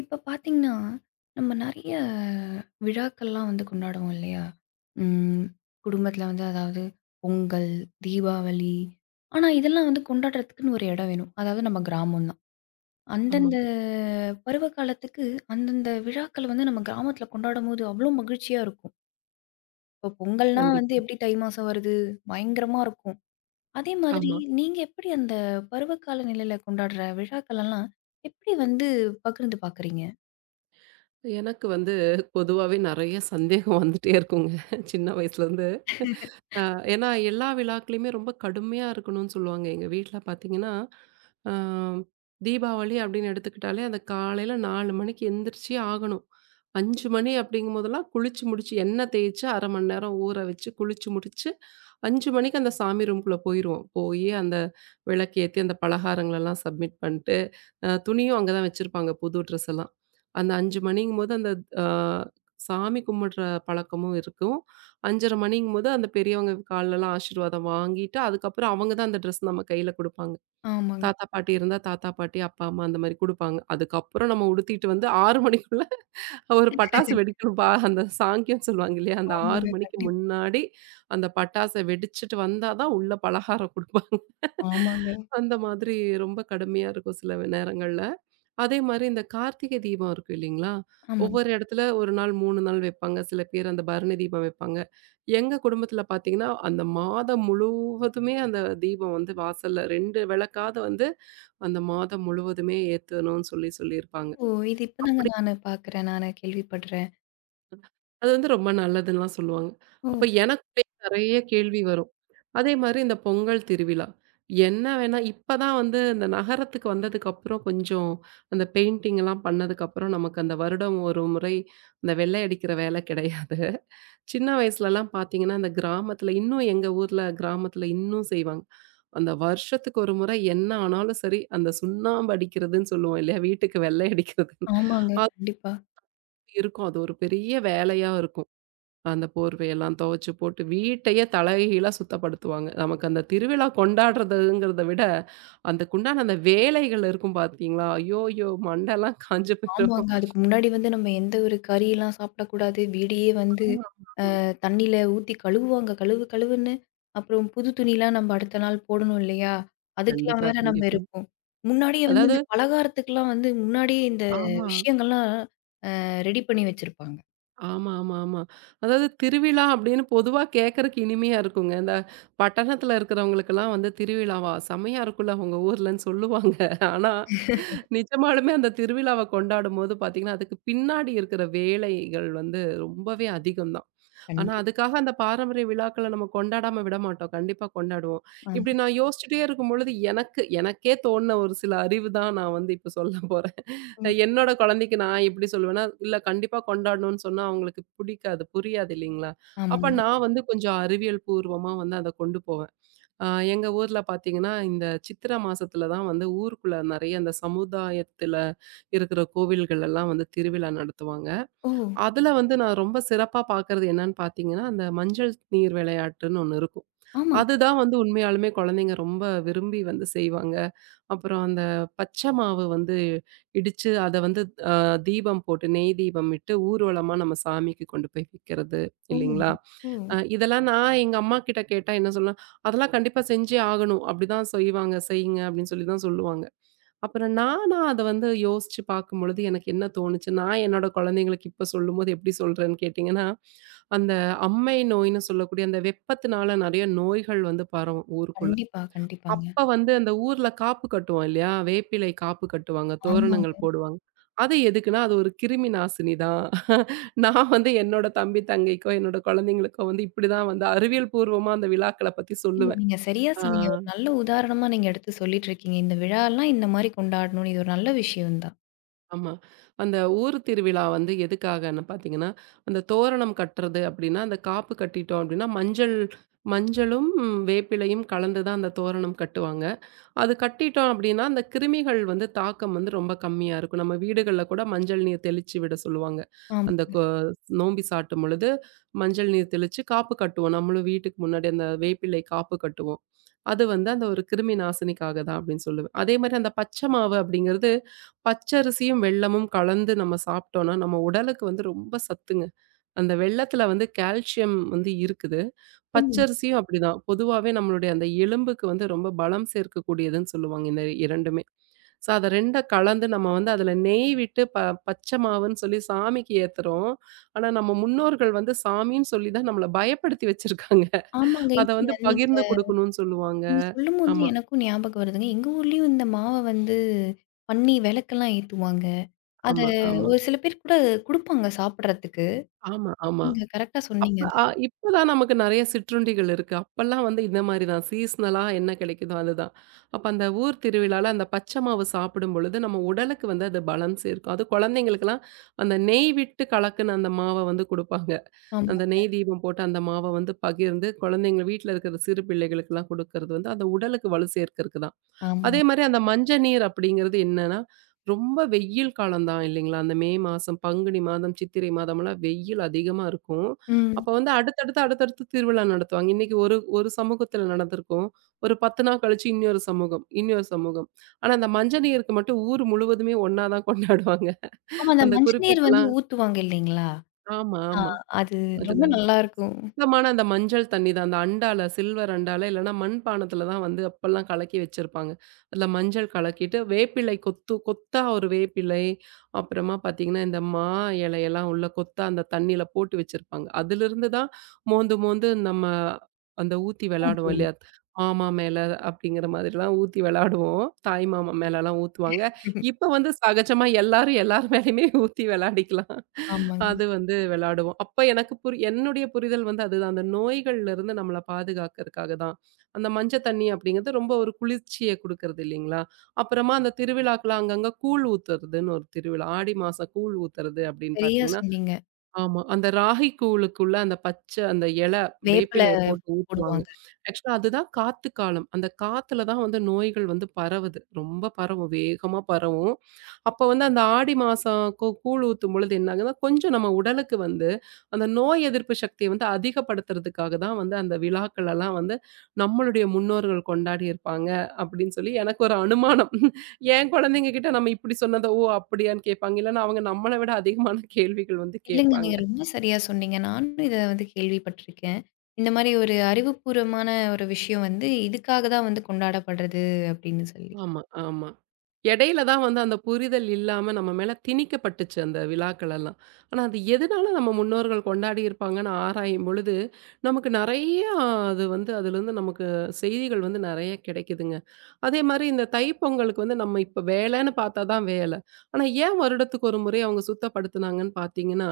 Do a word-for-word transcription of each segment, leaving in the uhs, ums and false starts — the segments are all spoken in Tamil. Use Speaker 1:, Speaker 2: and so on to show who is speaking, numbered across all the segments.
Speaker 1: இப்ப பார்த்தீங்கன்னா, நம்ம நெறைய விழாக்கள்லாம் வந்து கொண்டாடுவோம் இல்லையா? ம். குடும்பத்தில வந்து அதாவது பொங்கல், தீபாவளி. ஆனா, இதெல்லாம் வந்து கொண்டாடுறதுக்குன்னு ஒரு இடம் வேணும். அதாவது நம்ம கிராமம் தான்.
Speaker 2: ஆமா.
Speaker 1: அந்தந்த பருவ காலத்துக்கு அந்தந்த விழாக்கள் வந்து நம்ம கிராமத்தில கொண்டாடும்போது அவ்ளோ மகிழ்ச்சியா இருக்கும். இப்போ பொங்கல்னா வந்து
Speaker 2: கண்டிப்பா.
Speaker 1: எப்படி தை மாசம் வருது? பயங்கரமா இருக்கும். அதே மாதிரி
Speaker 2: ஆமா.
Speaker 1: நீங்க எப்படி அந்த பருவகால நிலையில கொண்டாடுற விழாக்களெல்லாம் எப்படி வந்து பகிர்ந்து பார்க்குறீங்க?
Speaker 2: எனக்கு வந்து பொதுவாவே நெறைய சந்தேகம் வந்துட்டே இருக்குங்க. சின்ன வயசுலருந்து. அ ஏன்னா எல்லா விழாக்களையுமே ரொம்ப கடுமையா இருக்கணும்னு சொல்லுவாங்க. எங்க வீட்ல பார்த்தீங்கன்னா, அ தீபாவளி அப்படின்னு எடுத்துக்கிட்டாலே, அந்த காலையில நாலு மணிக்கு எந்திரிச்சே ஆகணும். அஞ்சு மணி அப்படிங்கும்போதெல்லாம் குளிச்சு முடிச்சு எண்ணெய் தேய்ச்சு அரை மணி நேரம் ஊற வச்சு, குளிச்சு முடிச்சு அஞ்சு மணிக்கு அந்த சாமி ரூம்குள்ள போயிருவோம். போயி அந்த விளக்கேத்தி, அந்த பலகாரங்களெல்லாம் சப்மிட் பண்ட்டு, அ துணியும் அங்க தான் வச்சிருப்பாங்க, புது ட்ரெஸ் எல்லாம். அந்த அஞ்சு மணிங்கும்போது அந்த அ சாமி கும்பிடுற பழக்கமும் இருக்கும். அஞ்சரை மணிங்கும்போது அந்த பெரியவங்க கால்லலாம் ஆசீர்வாதம் வாங்கிட்டு, அதுக்கப்புறம் அவங்க தான் அந்த ட்ரெஸ் நம்ம கையில குடுப்பாங்க.
Speaker 1: ஆமாங்க.
Speaker 2: தாத்தா, பாட்டி இருந்தா தாத்தா, பாட்டி, அப்பா, அம்மா அந்த மாரி குடுப்பாங்க. அதுக்கப்புறம் நம்ம உடுத்திட்டு வந்து ஆறு மணிக்குள்ள ஒரு பட்டாசு வெடிக்கணும்பா. அந்த சாங்கியம் சொல்லுவாங்க இல்லையா? அந்த ஆறு
Speaker 1: ஆமாங்க.
Speaker 2: மணிக்கு
Speaker 1: கண்டிப்பா.
Speaker 2: முன்னாடி அந்த பட்டாச வெடிச்சுட்டு வந்தா தான் உள்ள பலகாரம் குடுப்பாங்க.
Speaker 1: ஆமாங்க.
Speaker 2: அந்த மாதிரி ரொம்ப கடுமையா இருக்கும் சில நேரங்கள்ல. அதே மாரி இந்த கார்த்திகை தீபம் இருக்கு இல்லைங்களா?
Speaker 1: ஆமாங்க.
Speaker 2: ஒவ்வொரு இடத்துல ஒரு நாள் மூணு நாள் வைப்பாங்க. சில பேர் அந்த பரணி தீபம் வைப்பாங்க. எங்க குடும்பத்தில பார்த்தீங்கன்னா, அந்த மாதம் முழுவதுமே அந்த தீபம் வந்து வாசல்ல ரெண்டு விளக்காவது வந்து அந்த மாதம் முழுவதுமே ஏத்தணும்னு சொல்லி சொல்லியிருப்பாங்க.
Speaker 1: ஓ! இது இப்பதாங்க
Speaker 2: அப்படி
Speaker 1: நானு பார்க்குறேன். நானு கேள்விப்படுறேன்.
Speaker 2: அது வந்து ரொம்ப நல்லதுன்லாம் சொல்லுவாங்க.
Speaker 1: ஓ!
Speaker 2: அப்ப எனக்குள்ளயே நெறைய கேள்வி வரும். அதே மாரி இந்த பொங்கல் திருவிழா. என்ன வேணா இப்ப தான் வந்து இந்த நகரத்துக்கு வந்ததுக்கப்புறம் கொஞ்சம் அந்த பெயிண்டிங்லாம் பண்ணதுக்கப்புறம் நமக்கு அந்த வருடம் ஒரு முறை அந்த வெள்ளை அடிக்கிற வேலை கிடையாது. சின்ன வயசுலலாம் பார்த்தீங்கன்னா, அந்த கிராமத்துல இன்னும் எங்க ஊர்ல கிராமத்துல இன்னும் செய்வாங்க. அந்த வருஷத்துக்கு ஒரு முறை என்ன ஆனாலும் சரி, அந்த சுண்ணாம்பு அடிக்கிறதுன்னு சொல்லுவோம் இல்லையா? வீட்டுக்கு வெள்ளை அடிக்கிறதுன்னு.
Speaker 1: ஆமாங்க. கண்டிப்பா.
Speaker 2: இருக்கும். அது ஒரு பெரிய வேலையா இருக்கும். அந்த போர்வையெல்லாம் துவைச்சு போட்டு வீட்டையே தலைகீழா சுத்தப்படுத்துவாங்க. நமக்கு அந்த திருவிழா கொண்டாடுறதுங்கிறத விட, அதுக்குண்டான அந்த வேலைகள் இருக்கும் பார்த்தீங்களா? ஐயோயோ! மண்டைலாம் காஞ்சு போயிரும்.
Speaker 1: ஆமாங்க. அதுக்கு முன்னாடி வந்து நம்ம எந்த ஒரு கறிலாம் சாப்பிடக்கூடாது. வீடையே வந்து
Speaker 2: ஆமா.
Speaker 1: அ தண்ணீல ஊத்தி கழுவுவாங்க. கழுவு கழுவுன்னு. அப்புறம் புது துணிலாம் நம்ம அடுத்த நாள் போடணும் இல்லையா? அதுக்கெல்லாம்
Speaker 2: கண்டிப்பா,
Speaker 1: வேற நம்ம
Speaker 2: கண்டிப்பா.
Speaker 1: இருப்போம். முன்னாடியே வந்து
Speaker 2: அதாவது
Speaker 1: இந்த பலகாரத்துக்குலாம் வந்து முன்னாடியே இந்த
Speaker 2: ஆமா,
Speaker 1: விஷயங்கள்லாம் அ ரெடி பண்ணி வச்சிருப்பாங்க.
Speaker 2: ஆமா, ஆமா, ஆமா. அதாவது திருவிழா அப்படின்னு பொதுவா கேட்கறக்கு இனிமையா இருக்குங்க. இந்த பட்டணத்துல இருக்கிறவங்களுக்கெல்லாம் வந்து திருவிழாவா? செம்மையா இருக்குல்ல உங்க ஊர்லன்னு சொல்லுவாங்க. ஆனா நிஜமாலுமே அந்த திருவிழாவ கொண்டாடும்போது பார்த்தீங்கன்னா, அதுக்கு பின்னாடி இருக்கிற வேலைகள் வந்து ரொம்பவே அதிகம் தான். ஆனா,
Speaker 1: கண்டிப்பா.
Speaker 2: அதுக்காக அந்த பாரம்பரிய விழாக்கள நம்ம கொண்டாடாம விட மாட்டோம். கண்டிப்பா கொண்டாடுவோம். இப்படி
Speaker 1: ஆமா.
Speaker 2: நான் யோசிச்சுட்டே இருக்கும்பொழுது, எனக்கு எனக்கே தோணுன ஒரு சில அறிவு தான் நான் வந்து இப்ப சொல்ல போறேன்.
Speaker 1: ம்.
Speaker 2: அஹ் என்னோட குழந்தைக்கு நான் எப்படி சொல்லுவேன்னா, "இல்ல கண்டிப்பா கொண்டாடணும்னு" சொன்னா அவங்களுக்கு பிடிக்காது, புரியாது இல்லைங்களா? அப்ப
Speaker 1: ஆமாங்க.
Speaker 2: நான் வந்து கொஞ்சம் அறிவியல் பூர்வமா வந்து அத கொண்டு போவேன். ஆ, எங்க ஊர்ல பார்த்தீங்கன்னா, இந்த சித்திரை மாசத்துல தான் வந்து ஊருக்குள்ள நெறைய அந்த சமுதாயத்துல இருக்கிற கோவில்கள் எல்லாம் வந்து திருவிழா நடத்துவாங்க.
Speaker 1: ஓ!
Speaker 2: அதுல வந்து நான் ரொம்ப சிறப்பா பார்க்கறது என்னன்னு பார்த்தீங்கன்னா, அந்த மஞ்சள் நீர் விளையாட்டுன்னு ஒண்ணு இருக்கும்.
Speaker 1: ஆமாங்க.
Speaker 2: அதுதான் வந்து உண்மையாலுமே குழந்தைங்க ரொம்ப விரும்பி வந்து செய்வாங்க. அப்புறம் அந்த பச்சை மாவு வந்து இடிச்சு அத வந்து அ தீபம் போட்டு நெய் தீபம் இட்டு ஊர்வலமா நம்ம சாமிக்கு கொண்டு போய் விக்கிறது
Speaker 1: ஓ!
Speaker 2: இல்லைங்களா?
Speaker 1: ஓ!
Speaker 2: அ இதெல்லாம் நான் எங்க அம்மாகிட்ட கேட்டா என்ன சொல்லுவேன், "அதெல்லாம் கண்டிப்பா செஞ்சே ஆகணும். அப்டிதான் செய்வாங்க, செய்யுங்க" அப்டின்னு சொல்லி தான் சொல்லுவாங்க. அப்புறம் நானா அத வந்து யோசிச்சு பார்க்கும்பொழுது எனக்கு என்ன தோணுச்சு, நான் என்னோட குழந்தைங்களுக்கு இப்ப சொல்லும்போது எப்டி சொல்றேன்னு கேட்டீங்கன்னா, அந்த அம்மை நோய்ன்னு சொல்லக்கூடிய அந்த வெப்பத்தினால நெறைய நோய்கள் வந்து பரவும் ஊருக்குள்ள.
Speaker 1: கண்டிப்பா, கண்டிப்பாங்க.
Speaker 2: அப்ப வந்து அந்த ஊர்ல காப்பு கட்டுவோம் இல்லையா? வேப்பிலை காப்பு கட்டுவாங்க, தோரணங்கள்
Speaker 1: ஆமாங்க.
Speaker 2: போடுவாங்க. அது எதுக்குன்னா, அது ஒரு கிருமி நாசினி தான். நான் வந்து என்னோட தம்பி, தங்கைக்கோ, என்னோட குழந்தைங்களுக்கோ வந்து இப்படிதான் வந்து அறிவியல் பூர்வமா அந்த விழாக்கள பத்தி
Speaker 1: இல்ல
Speaker 2: சொல்லுவேன்.
Speaker 1: நீங்க சரியா
Speaker 2: ஆ
Speaker 1: சொன்னீங்க. ஒரு நல்ல உதாரணமா நீங்க எடுத்து சொல்லிட்டு இருக்கீங்க. இந்த விழாலாம் இந்த மாரி கொண்டாடணும்னு. இது ஒரு நல்ல விஷயம் தான்.
Speaker 2: ஆமா. அந்த ஊர் திருவிழா வந்து எதுக்காகன்னு பார்த்தீங்கன்னா, அந்த தோரணம் கட்டுறது அப்படின்னா, அந்த காப்பு கட்டிட்டோம் அப்படின்னா, மஞ்சள் மஞ்சளும் வேப்பிலையும் கலந்து தான் அந்த தோரணம் கட்டுவாங்க. அது கட்டிட்டோம் அப்படின்னா, அந்த கிருமிகள் வந்து தாக்கம் வந்து ரொம்ப கம்மியா இருக்கும். நம்ம வீடுகள்ல கூட மஞ்சள் நீர் தெளிச்சு விட சொல்லுவாங்க. அந்த
Speaker 1: ஆமாங்க.
Speaker 2: கொ நோம்பி சாட்டும் பொழுது மஞ்சள் நீர் தெளிச்சு காப்பு கட்டுவோம். நம்மளும் வீட்டுக்கு முன்னாடி அந்த வேப்பிலை காப்பு கட்டுவோம். அது வந்து அந்த ஒரு கிருமி நாசினிக்காக தான் அப்படின்னு சொல்லுவேன். அதே மாரி அந்த பச்சை மாவு அப்படிங்கிறது, பச்சரிசியும் வெல்லமும் கலந்து நம்ம சாப்பிட்டோம்னா, நம்ம உடலுக்கு வந்து ரொம்ப சத்துங்க. அந்த வெல்லத்தில வந்து கால்சியம் வந்து இருக்குது.
Speaker 1: ம்.
Speaker 2: பச்சரிசியும் அப்படிதான். பொதுவாவே நம்மளுடைய அந்த எலும்புக்கு வந்து ரொம்ப பலம் சேர்க்கக்கூடியதுன்னு சொல்லுவாங்க இந்த 2மே. ஸோ அத ரெண்டு கலந்து நம்ம வந்து அதில நெய் விட்டு ப பச்சை மாவுன்னு சொல்லி சாமிக்கு ஏத்துறோம். ஆனா நம்ம முன்னோர்கள் வந்து சாமின்னு சொல்லி தான் நம்மள பயப்படுத்தி வச்சிருக்காங்க.
Speaker 1: ஆமாங்க.
Speaker 2: அத வந்து
Speaker 1: இல்ல நீங்க
Speaker 2: பகிர்ந்து குடுக்கணும்னு சொல்லுவாங்க.
Speaker 1: நீங்க சொல்லும்போது
Speaker 2: ஆமா,
Speaker 1: எனக்கும் ஞாபகம் வருதுங்க. எங்க ஊர்லயும் இந்த மாவ வந்து பண்ணி விளக்கெல்லாம் ஏத்துவாங்க. அத
Speaker 2: ஆமா, ஆமா,
Speaker 1: ஒரு சில பேர் கூட குடுப்பாங்க சாப்பிடுறதுக்கு.
Speaker 2: ஆமா, ஆமா.
Speaker 1: நீங்க கரெக்ட்டா
Speaker 2: அப்ப
Speaker 1: சொன்னீங்க அது.
Speaker 2: அ இப்ப தான் நமக்கு நெறைய சிற்றுண்டிகள் இருக்கு. அப்பல்லாம் வந்து இந்த மாரி தான். சீஸ்னலா என்ன கிடைக்குதோ அதுதான். அப்ப அந்த ஊர் திருவிழால அந்த பச்சை மாவு சாப்பிடும் பொழுது, நம்ம உடலுக்கு வந்து அது பலன் சேர்க்கும். அது குழந்தைங்களுக்கெல்லாம் அந்த நெய் விட்டு கலக்குன அந்த மாவ வந்து குடுப்பாங்க.
Speaker 1: ஆமா,
Speaker 2: அந்த நெய் தீபம் போட்டு அந்த மாவ வந்து பகிர்ந்து குழந்தைங்க வீட்ல இருக்கிற சிறு பிள்ளைகளுக்கெல்லாம் குடுக்கறது வந்து அந்த உடலுக்கு வலு சேர்க்கறக்கு தான். அதே
Speaker 1: ஆமாங்க.
Speaker 2: மாரி அந்த மஞ்ச நீர் அப்படிங்கிறது என்னன்னா, ரொம்ப வெயில் காலம் தான் இல்லைங்களா? அந்த மே மாசம், பங்குனி மாதம், சித்திரை மாதம்லாம் வெயில் அதிகமா இருக்கும். அப்ப
Speaker 1: ம்.
Speaker 2: வந்து அடுத்தடுத்து, அடுத்தடுத்து திருவிழா நடத்துவாங்க. இன்னைக்கு ஒரு ஒரு சமூகத்துல நடந்திருக்கும். ஒரு பத்து நாள் கழிச்சு இன்னொரு சமூகம், இன்னொரு சமூகம். ஆனா அந்த மஞ்ச நீருக்கு மட்டும் ஊர் முழுவதுமே ஒண்ணா தான் கொண்டாடுவாங்க.
Speaker 1: ஆமா அந்த
Speaker 2: அந்த
Speaker 1: மஞ்சள் நீர் வந்து
Speaker 2: குறிப்பிட்டலாம்
Speaker 1: ஊத்துவாங்க இல்லைங்களா?
Speaker 2: ஆமா,
Speaker 1: ஆ
Speaker 2: ஆமா.
Speaker 1: அது
Speaker 2: அது
Speaker 1: ரொம்ப நல்லாருக்கும்.
Speaker 2: சுத்தமான அந்த மஞ்சள் தண்ணி தான். அந்த அண்டால, சில்வர் அண்டால இல்லன்னா மண்பானத்துல தான் வந்து அப்பல்லாம் கலக்கி வச்சிருப்பாங்க. அதுல மஞ்சள் கலக்கிட்டு, வேப்பிலை கொத்து கொத்தா ஒரு வேப்பிலை, அப்புறமா பார்த்தீங்கன்னா, இந்த மா இலையெல்லாம் உள்ள கொத்தா அந்த தண்ணியில போட்டு வச்சிருப்பாங்க. அதிலிருந்து தான் மோந்து மோந்து நம்ம அந்த ஊத்தி விளையாடுவோம்
Speaker 1: ஊத்துவோம்.
Speaker 2: இல்லையா? மாமா மேல அப்படிங்கிற மாதிரிலாம் ஊத்தி விளையாடுவோம். தாய் மாமா மேலலாம் ஊத்துவாங்க. இப்ப வந்து சகஜமா எல்லாரும் எல்லார் மேலயுமே ஊத்தி விளையாடிக்கலாம்.
Speaker 1: ஆமாங்க.
Speaker 2: அது வந்து விளையாடுவோம். அப்ப எனக்கு புரி என்னுடைய புரிதல் வந்து அதுதான். அந்த நோய்கள்ல இருந்து நம்மள பாதுகாக்கிறதுக்காக தான். அந்த மஞ்ச தண்ணி அப்படிங்கிறது ரொம்ப ஒரு குளிர்ச்சிய குடுக்கறது இல்லைங்களா? அப்புறமா அந்த திருவிழாக்கெல்லாம் அங்கங்க கூழ் ஊத்துறதுன்னு ஒரு திருவிழா. ஆடி மாசம் கூழ் ஊத்துறது அப்படின்னு
Speaker 1: சரியா
Speaker 2: பார்த்தீங்கன்னா,
Speaker 1: சொன்னீங்க.
Speaker 2: ஆமா. அந்த ராகி கூழுக்குள்ள அந்த பச்ச அந்த இல
Speaker 1: வேப்பில
Speaker 2: வேப்பிலைய போட்டு ஊத்துவாங்க.
Speaker 1: போடுவாங்க.
Speaker 2: ஆக்சுவலா அதுதான் காத்து காலம். அந்த காத்துல தான் வந்து நோய்கள் வந்து பரவுது. ரொம்ப பரவும். வேகமா பரவும். அப்ப வந்து அந்த ஆடி மாசம் கூ கூழ் ஊத்தும் பொழுது என்ன ஆகுதுன்னா, கொஞ்சம் நம்ம உடலுக்கு வந்து அந்த நோய் எதிர்ப்பு சக்திய வந்து அதிகப்படுத்துறதுக்காக தான் வந்து அந்த விழாக்கள் எல்லாம் வந்து நம்மளுடைய முன்னோர்கள் கொண்டாடி இருப்பாங்க அப்படின்னு சொல்லி எனக்கு ஒரு அனுமானம். என் குழந்தைங்க கிட்ட நம்ம இப்படி சொன்னத, ஓ! அப்படியான்னு கேட்பாங்க. இல்லன்னா அவங்க நம்மள விட அதிகமான கேள்விகள் வந்து
Speaker 1: இல்லங்க.
Speaker 2: கேட்பாங்க.
Speaker 1: நீங்க ரொம்ப சரியா சொன்னீங்க. நானும் இத வந்து கேள்விப்பட்டுருக்கேன். இந்த மாரி ஒரு அறிவுபூர்வமான ஒரு விஷயம் வந்து இதுக்காக தான் வந்து கொண்டாடப்படுறது அப்படின்னு சொல்லி.
Speaker 2: ஆமா, ஆமா. இடையில தான் வந்து அந்த புரிதல் இல்லாம நம்ம மேல திணிக்கப்பட்டுச்சு அந்த விழாக்கள் எல்லாம். ஆனா அது எதனால நம்ம முன்னோர்கள் கொண்டாடி இருப்பாங்கன்னு ஆராயும் பொழுது, நமக்கு நெறைய அது வந்து அதிலிருந்து நமக்கு செய்திகள் வந்து நெறைய கிடைக்குதுங்க. அதே மாரி இந்த தைப்பொங்கலுக்கு வந்து நம்ம இப்ப வேலைன்னு பார்த்தா தான் வேலை. ஆனா ஏன் வருடத்துக்கு ஒரு முறை அவங்க சுத்தப்படுத்துனாங்கன்னு பார்த்தீங்கன்னா,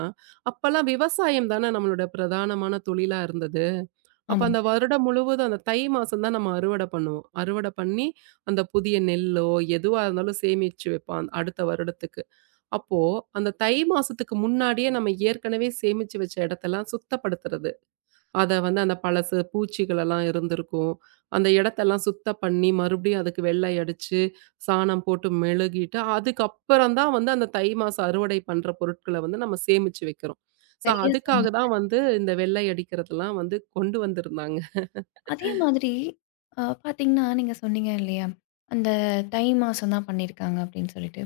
Speaker 2: அப்பல்லாம் விவசாயம் தானே நம்மளோட பிரதானமான தொழிலா இருந்தது. அப்ப அந்த
Speaker 1: ஆமாங்க.
Speaker 2: வருடம் முழுவதும் அந்த தை மாசம் தான் நம்ம அறுவடை பண்ணுவோம். அறுவடை பண்ணி, அந்த புதிய நெல்லோ, எதுவா இருந்தாலும் சேமிச்சு வைப்பான் அடுத்த வருடத்துக்கு. அப்போ அந்த தை மாசத்துக்கு முன்னாடியே நம்ம ஏற்கனவே சேமிச்சு வச்ச இடத்தெல்லாம் சுத்தப்படுத்துறது. அத வந்து அந்த பழசு பூச்சிகளெல்லாம் இருந்திருக்கும். அந்த இடத்தெல்லாம் சுத்தம் பண்ணி, மறுபடியும் அதுக்கு வெள்ளை அடிச்சு, சாணம் போட்டு மெழுகிட்டு, அதுக்கப்புறம் தான் வந்து அந்த தை மாசம் அறுவடை பண்ற பொருட்கள வந்து நம்ம சேமிச்சு வைக்கிறோம். ஸோ
Speaker 1: சரியா
Speaker 2: அதுக்காக
Speaker 1: சொன்னீங்க.
Speaker 2: தான் வந்து இந்த வெள்ளை அடிக்கிறதெல்லாம் வந்து கொண்டு வந்திருந்தாங்க.
Speaker 1: அதே மாதிரி அ பார்த்தீங்கன்னா, நீங்க சொன்னீங்க இல்லையா? அந்த தை மாசம் தான் பண்ணியிருக்காங்க அப்படின்னு சொல்லிட்டு.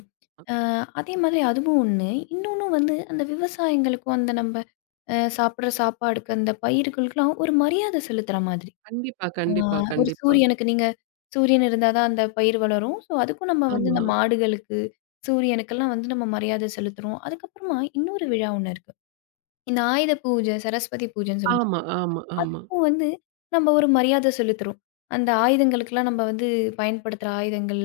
Speaker 1: அ அதே மாதிரி அதுவும் ஒண்ணு. இன்னொன்னு வந்து அந்த விவசாயிங்களுக்கும் அந்த நம்ப அ சாப்பிடுற சாப்பாடுக்கு அந்த பயிருகளுக்கெல்லாம் ஒரு மரியாதை செலுத்துற மாதிரி.
Speaker 2: கண்டிப்பா,
Speaker 1: ஆ
Speaker 2: கண்டிப்பா,
Speaker 1: ஒரு
Speaker 2: கண்டிப்பா.
Speaker 1: சூரியனுக்கு நீங்க சூரியன் இருந்தா தான் அந்த பயிர் வளரும். ஸோ, அதுக்கும் நம்ம வந்து
Speaker 2: ஆமா,
Speaker 1: இந்த மாடுகளுக்கு, சூரியனுக்கெல்லாம் வந்து நம்ம மரியாதை செலுத்துறோம். அதுக்கப்புறமா இன்னொரு விழா ஒண்ணு இருக்கு. இந்த ஆயுத பூஜை, சரஸ்வதி பூஜைன்னு சொல்லுவோம்.
Speaker 2: ஆமா, ஆமா, ஆமா,
Speaker 1: இப்போ வந்து நம்ம ஒரு மரியாதை செலுத்துறோம். அந்த ஆயுதங்களுக்கெல்லாம் நம்ம வந்து பயன்படுத்துற ஆயுதங்கள்,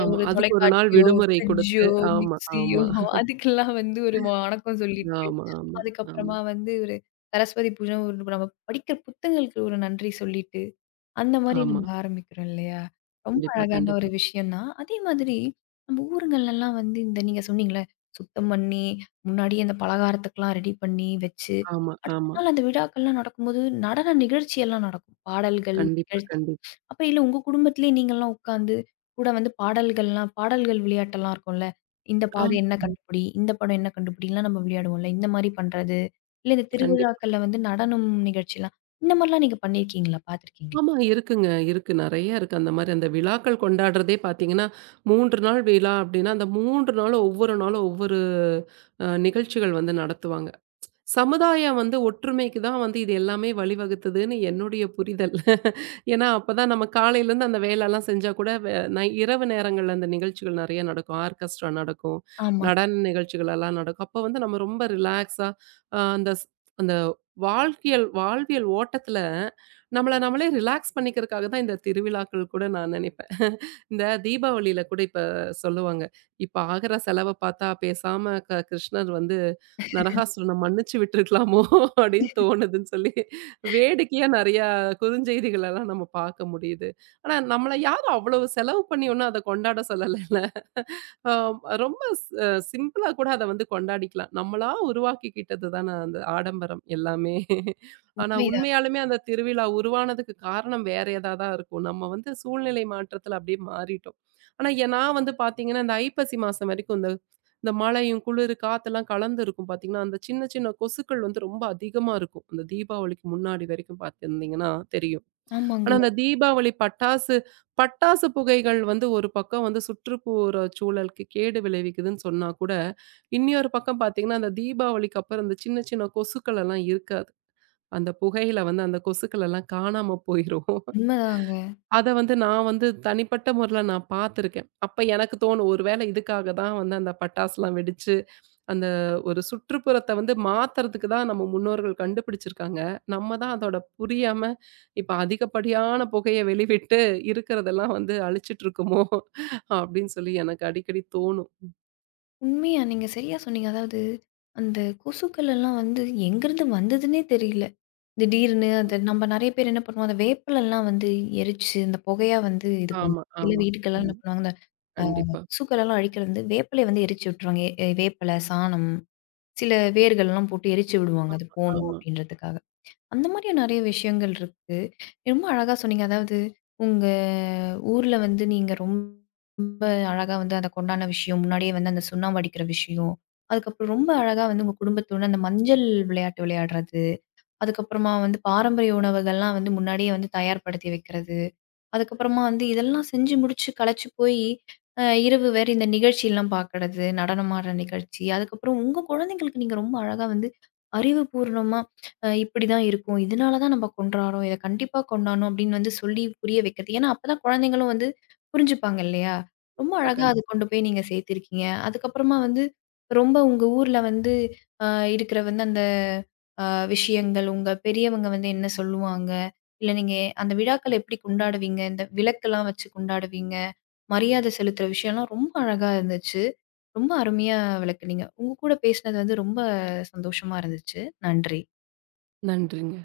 Speaker 2: ஆமா.
Speaker 1: ஒரு
Speaker 2: அதுக்கு ஒரு நாள்
Speaker 1: தொலைக்காட்சியோ,
Speaker 2: விடுமுறை
Speaker 1: ஃப்ரிட்ஜோ,
Speaker 2: குடுத்து, ஆமா,
Speaker 1: மிக்ஸியோ
Speaker 2: ஆமா,
Speaker 1: அதுக்கெல்லாம் வந்து ஒரு வணக்கம் சொல்லிட்டு,
Speaker 2: ஆமா, ஆமா, ஆமா,
Speaker 1: அதுக்கப்புறமா வந்து ஒரு சரஸ்வதி பூஜை ஒரு நம்ம படிக்கிற புத்தகங்களுக்கு ஒரு நன்றி சொல்லிட்டு அந்த மாரி
Speaker 2: ஆமா.
Speaker 1: நம்ம ஆரம்பிக்கிறோம் இல்லையா? ரொம்ப
Speaker 2: கண்டிப்பா,
Speaker 1: அழகான ஒரு
Speaker 2: கண்டிப்பா.
Speaker 1: விஷயம் தான். அதே மாதிரி நம்ம ஊருங்கள்லலாம் வந்து இந்த நீங்க சொன்னீங்கல்ல, சுத்தம் பண்ணி, முன்னாடியே அந்த பலகாரத்துக்கெல்லாம் ரெடி பண்ணி வச்சு,
Speaker 2: ஆமா,
Speaker 1: அடுத்த
Speaker 2: ஆமா.
Speaker 1: நாள் அந்த விழாக்கள்லாம் நடக்கும்போது நடன நிகழ்ச்சியெல்லாம் நடக்கும். பாடல்கள்,
Speaker 2: கண்டிப்பா,
Speaker 1: நிகழ்ச்சி.
Speaker 2: கண்டிப்பா.
Speaker 1: அப்ப இல்ல உங்க குடும்பத்திலேயே நீங்கலாம் உட்காந்து கூட வந்து பாடல்கள்லாம் பாடல்கள் விளையாட்டெல்லாம் இருக்கும்ல. இந்த பாடம்
Speaker 2: ஆமா,
Speaker 1: என்ன
Speaker 2: ம்.
Speaker 1: கண்டுபிடி, இந்த படம் என்ன கண்டுபிடிலாம் நம்ம விளையாடுவோம்ல. இந்த மாரி பண்றது. இல்ல இந்த
Speaker 2: கண்டிப்பா.
Speaker 1: திருவிழாக்கள்ல வந்து நடனம் நிகழ்ச்சிலாம். இந்த மாரிலாம் நீங்க பண்ணியிருக்கீங்களா? பார்த்துருக்கீங்களா?
Speaker 2: ஆமா இருக்குங்க. இருக்கு. நெறைய இருக்கு. அந்த மாரி அந்த விழாக்கள் கொண்டாடுறதே பார்த்தீங்கன்னா, மூன்று நாள் விழா அப்டின்னா, அந்த மூன்று நாளும் ஒவ்வொரு நாளும் ஒவ்வொரு அ நிகழ்ச்சிகள் வந்து நடத்துவாங்க. சமுதாயம் வந்து ஒற்றுமைக்கு தான் வந்து இது எல்லாமே வழிவகுத்ததுன்னு என்னுடைய புரிதல். ஏன்னா, அப்பதான் நம்ம காலையிலேருந்து அந்த வேலைலாம் செஞ்சா கூட வே நை இரவு நேரங்கள்ல அந்த நிகழ்ச்சிகள் நெறைய நடக்கும். ஆர்கெஸ்ட்ரா நடக்கும்.
Speaker 1: ஆமா.
Speaker 2: நடன நிகழ்ச்சிகள் எல்லாம் நடக்கும். அப்போ வந்து நம்ம ரொம்ப ரிலாக்ஸா அ அந்த ஸ் அந்த வாழ்க்கையல் வாழ்வியல் ஓட்டத்தில நம்மள நம்மளே ரிலாக்ஸ் பண்ணிக்கிறதுக்காக தான் இந்த திருவிழாக்கள் கூட நான் நெனைப்பேன். இந்த தீபாவளியில கூட இப்ப சொல்லுவாங்க. இப்ப ஆகுற செலவ பார்த்தா பேசாம க கிருஷ்ணர் வந்து நரகாசுரன மன்னிச்சு விட்டுருக்கலாமோ! அப்டின்னு தோணுதுன்னு சொல்லி, வேடிக்கையா நெறையா குறுஞ்செய்திகளெல்லாம் நம்ம பார்க்க முடியுது. ஆனா, நம்மள யாரும் அவ்வளவு செலவு பண்ணி ஒண்ணும் அத கொண்டாட சொல்லலல்ல. ஆ ரொம்ப ஸ் அ சிம்பிளா கூட அத வந்து கொண்டாடிக்கலாம். நம்மளா உருவாக்கிக்கிட்டது தான அந்த ஆடம்பரம் எல்லாமே. ஆனா
Speaker 1: உண்மைதான்.
Speaker 2: உண்மையாலுமே அந்த திருவிழா உருவானதுக்கு காரணம் வேற ஏதா தான் இருக்கும். நம்ம வந்து சூழ்நிலை மாற்றத்துல அப்படியே மாறிட்டோம். ஆனா எ நான் வந்து பார்த்தீங்கன்னா, இந்த ஐப்பசி மாசம் வரைக்கும் இந்த இந்த மழையும், குளிரு, காத்தெல்லாம் கலந்து இருக்கும் பார்த்தீங்கன்னா, அந்த சின்ன சின்ன கொசுக்கள் வந்து ரொம்ப அதிகமா இருக்கும். அந்த தீபாவளிக்கு முன்னாடி வரைக்கும் பார்த்திருந்தீங்கன்னா தெரியும்.
Speaker 1: ஆமாங்க.
Speaker 2: ஆனா, அந்த தீபாவளி பட்டாசு பட்டாசு புகைகள் வந்து ஒரு பக்கம் வந்து சுற்றுப்புற சூழலுக்கு கேடு விளைவிக்குதுன்னு சொன்னா கூட, இன்னியொரு பக்கம் பார்த்தீங்கன்னா, அந்த தீபாவளிக்கு அப்புறம் இந்த சின்ன சின்ன கொசுக்கள் எல்லாம் இருக்காது. அந்த புகையில வந்து அந்த கொசுக்கள் எல்லாம் காணாம போயிரும்.
Speaker 1: உண்மதாங்க.
Speaker 2: அத வந்து நான் வந்து தனிப்பட்ட முறையில நான் பார்த்துருக்கேன். அப்ப எனக்கு தோணும், ஒரு வேளை இதுக்காக தான் வந்து அந்த பட்டாசுலாம் வெடிச்சு அந்த ஒரு சுற்றுப்புறத்த வந்து மாத்துறதுக்கு தான் நம்ம முன்னோர்கள் கண்டுபிடிச்சிருக்காங்க. நம்ம தான் அதோட புரியாம, இப்ப அதிகப்படியான புகைய வெளிவிட்டு இருக்கிறதெல்லாம் வந்து அழிச்சிட்டு இருக்கோமோ! அப்டின்னு சொல்லி எனக்கு அடிக்கடி தோணும்.
Speaker 1: உண்மையா நீங்க சரியா சொன்னீங்க. அதாவது, அந்த கொசுக்கள் எல்லாம் வந்து எங்கருந்து வந்ததுன்னே தெரியல. திடீர்னு அது நம்ம நெறைய பேர் என்ன பண்ணுவோம், அந்த வேப்பிலலாம் வந்து எரிச்சு, அந்த புகையா வந்து இது பண்ணும்.
Speaker 2: ஆமா,
Speaker 1: சில
Speaker 2: ஆமா.
Speaker 1: வீட்டுக்கெல்லாம் என்ன
Speaker 2: ம்.
Speaker 1: பண்ணுவாங்க, இந்த அ
Speaker 2: கண்டிப்பா.
Speaker 1: கொசுக்களெல்லாம் அழிக்கிறது வந்து வேப்பிலைய வந்து எரிச்சு விட்டுருவாங்க. எ வேப்பில, சாணம், சில வேர்கள்லாம் போட்டு எரிச்சு விடுவாங்க. அது போணும்
Speaker 2: ஆமா.
Speaker 1: அப்படின்றதுக்காக. அந்த மாதிரியும் நெறைய விஷயங்கள் இருக்கு. ரொம்ப அழகா சொன்னீங்க. அதாவது உங்க ஊர்ல வந்து நீங்க ரொம்ப அழகா வந்து அத கொண்டாடுன விஷயம், முன்னாடியே வந்து அந்த சுண்ணாம்பு அடிக்கிற விஷயம். அதுக்கப்புறம் ரொம்ப அழகா வந்து உங்க குடும்பத்துடன் அந்த மஞ்சள் விளையாட்டு விளையாடுறது. அதுக்கப்புறமா வந்து பாரம்பரிய உணவுகள்லாம் வந்து முன்னாடியே வந்து தயார்படுத்தி வைக்கிறது. அதுக்கப்புறமா வந்து இதெல்லாம் செஞ்சு முடிச்சு களைச்சு போய், அ இரவு வேற இந்த நிகழ்ச்சிலாம் பார்க்கறது, நடனமாடுற நிகழ்ச்சி. அதுக்கப்புறம் உங்க குழந்தைங்களுக்கு நீங்க ரொம்ப அழகா வந்து அறிவுபூர்வமா, அ இப்படிதான் இருக்கும். இதனால தான் நம்ம கொண்டாடுறோம். இத கண்டிப்பா கொண்டாடணும் அப்படின்னு வந்து சொல்லி புரிய வைக்கிறது. ஏன்னா, அப்பதான் குழந்தைங்களும் வந்து புரிஞ்சுப்பாங்க இல்லையா? ரொம்ப
Speaker 2: கண்டிப்பா,
Speaker 1: அழகா அது
Speaker 2: கண்டிப்பா.
Speaker 1: கொண்டு போய் நீங்க சேர்த்திருக்கீங்க. அதுக்கப்புறமா வந்து ரொம்ப உங்க ஊர்ல வந்து அ இருக்கிற வந்து அந்த அ விஷயங்கள், உங்க பெரியவங்க வந்து என்ன சொல்லுவாங்க? இல்ல நீங்க அந்த விழாக்கள எப்படி கொண்டாடுவீங்க? இந்த விளக்கெல்லாம் வச்சு கொண்டாடுவீங்க. மரியாதை செலுத்துற விஷயம்லாம் ரொம்ப அழகா இருந்துச்சு. ரொம்ப அருமையா விளக்குனீங்க. உங்க கூட பேசினது வந்து ரொம்ப சந்தோஷமா இருந்துச்சு. நன்றி.
Speaker 2: நன்றிங்க.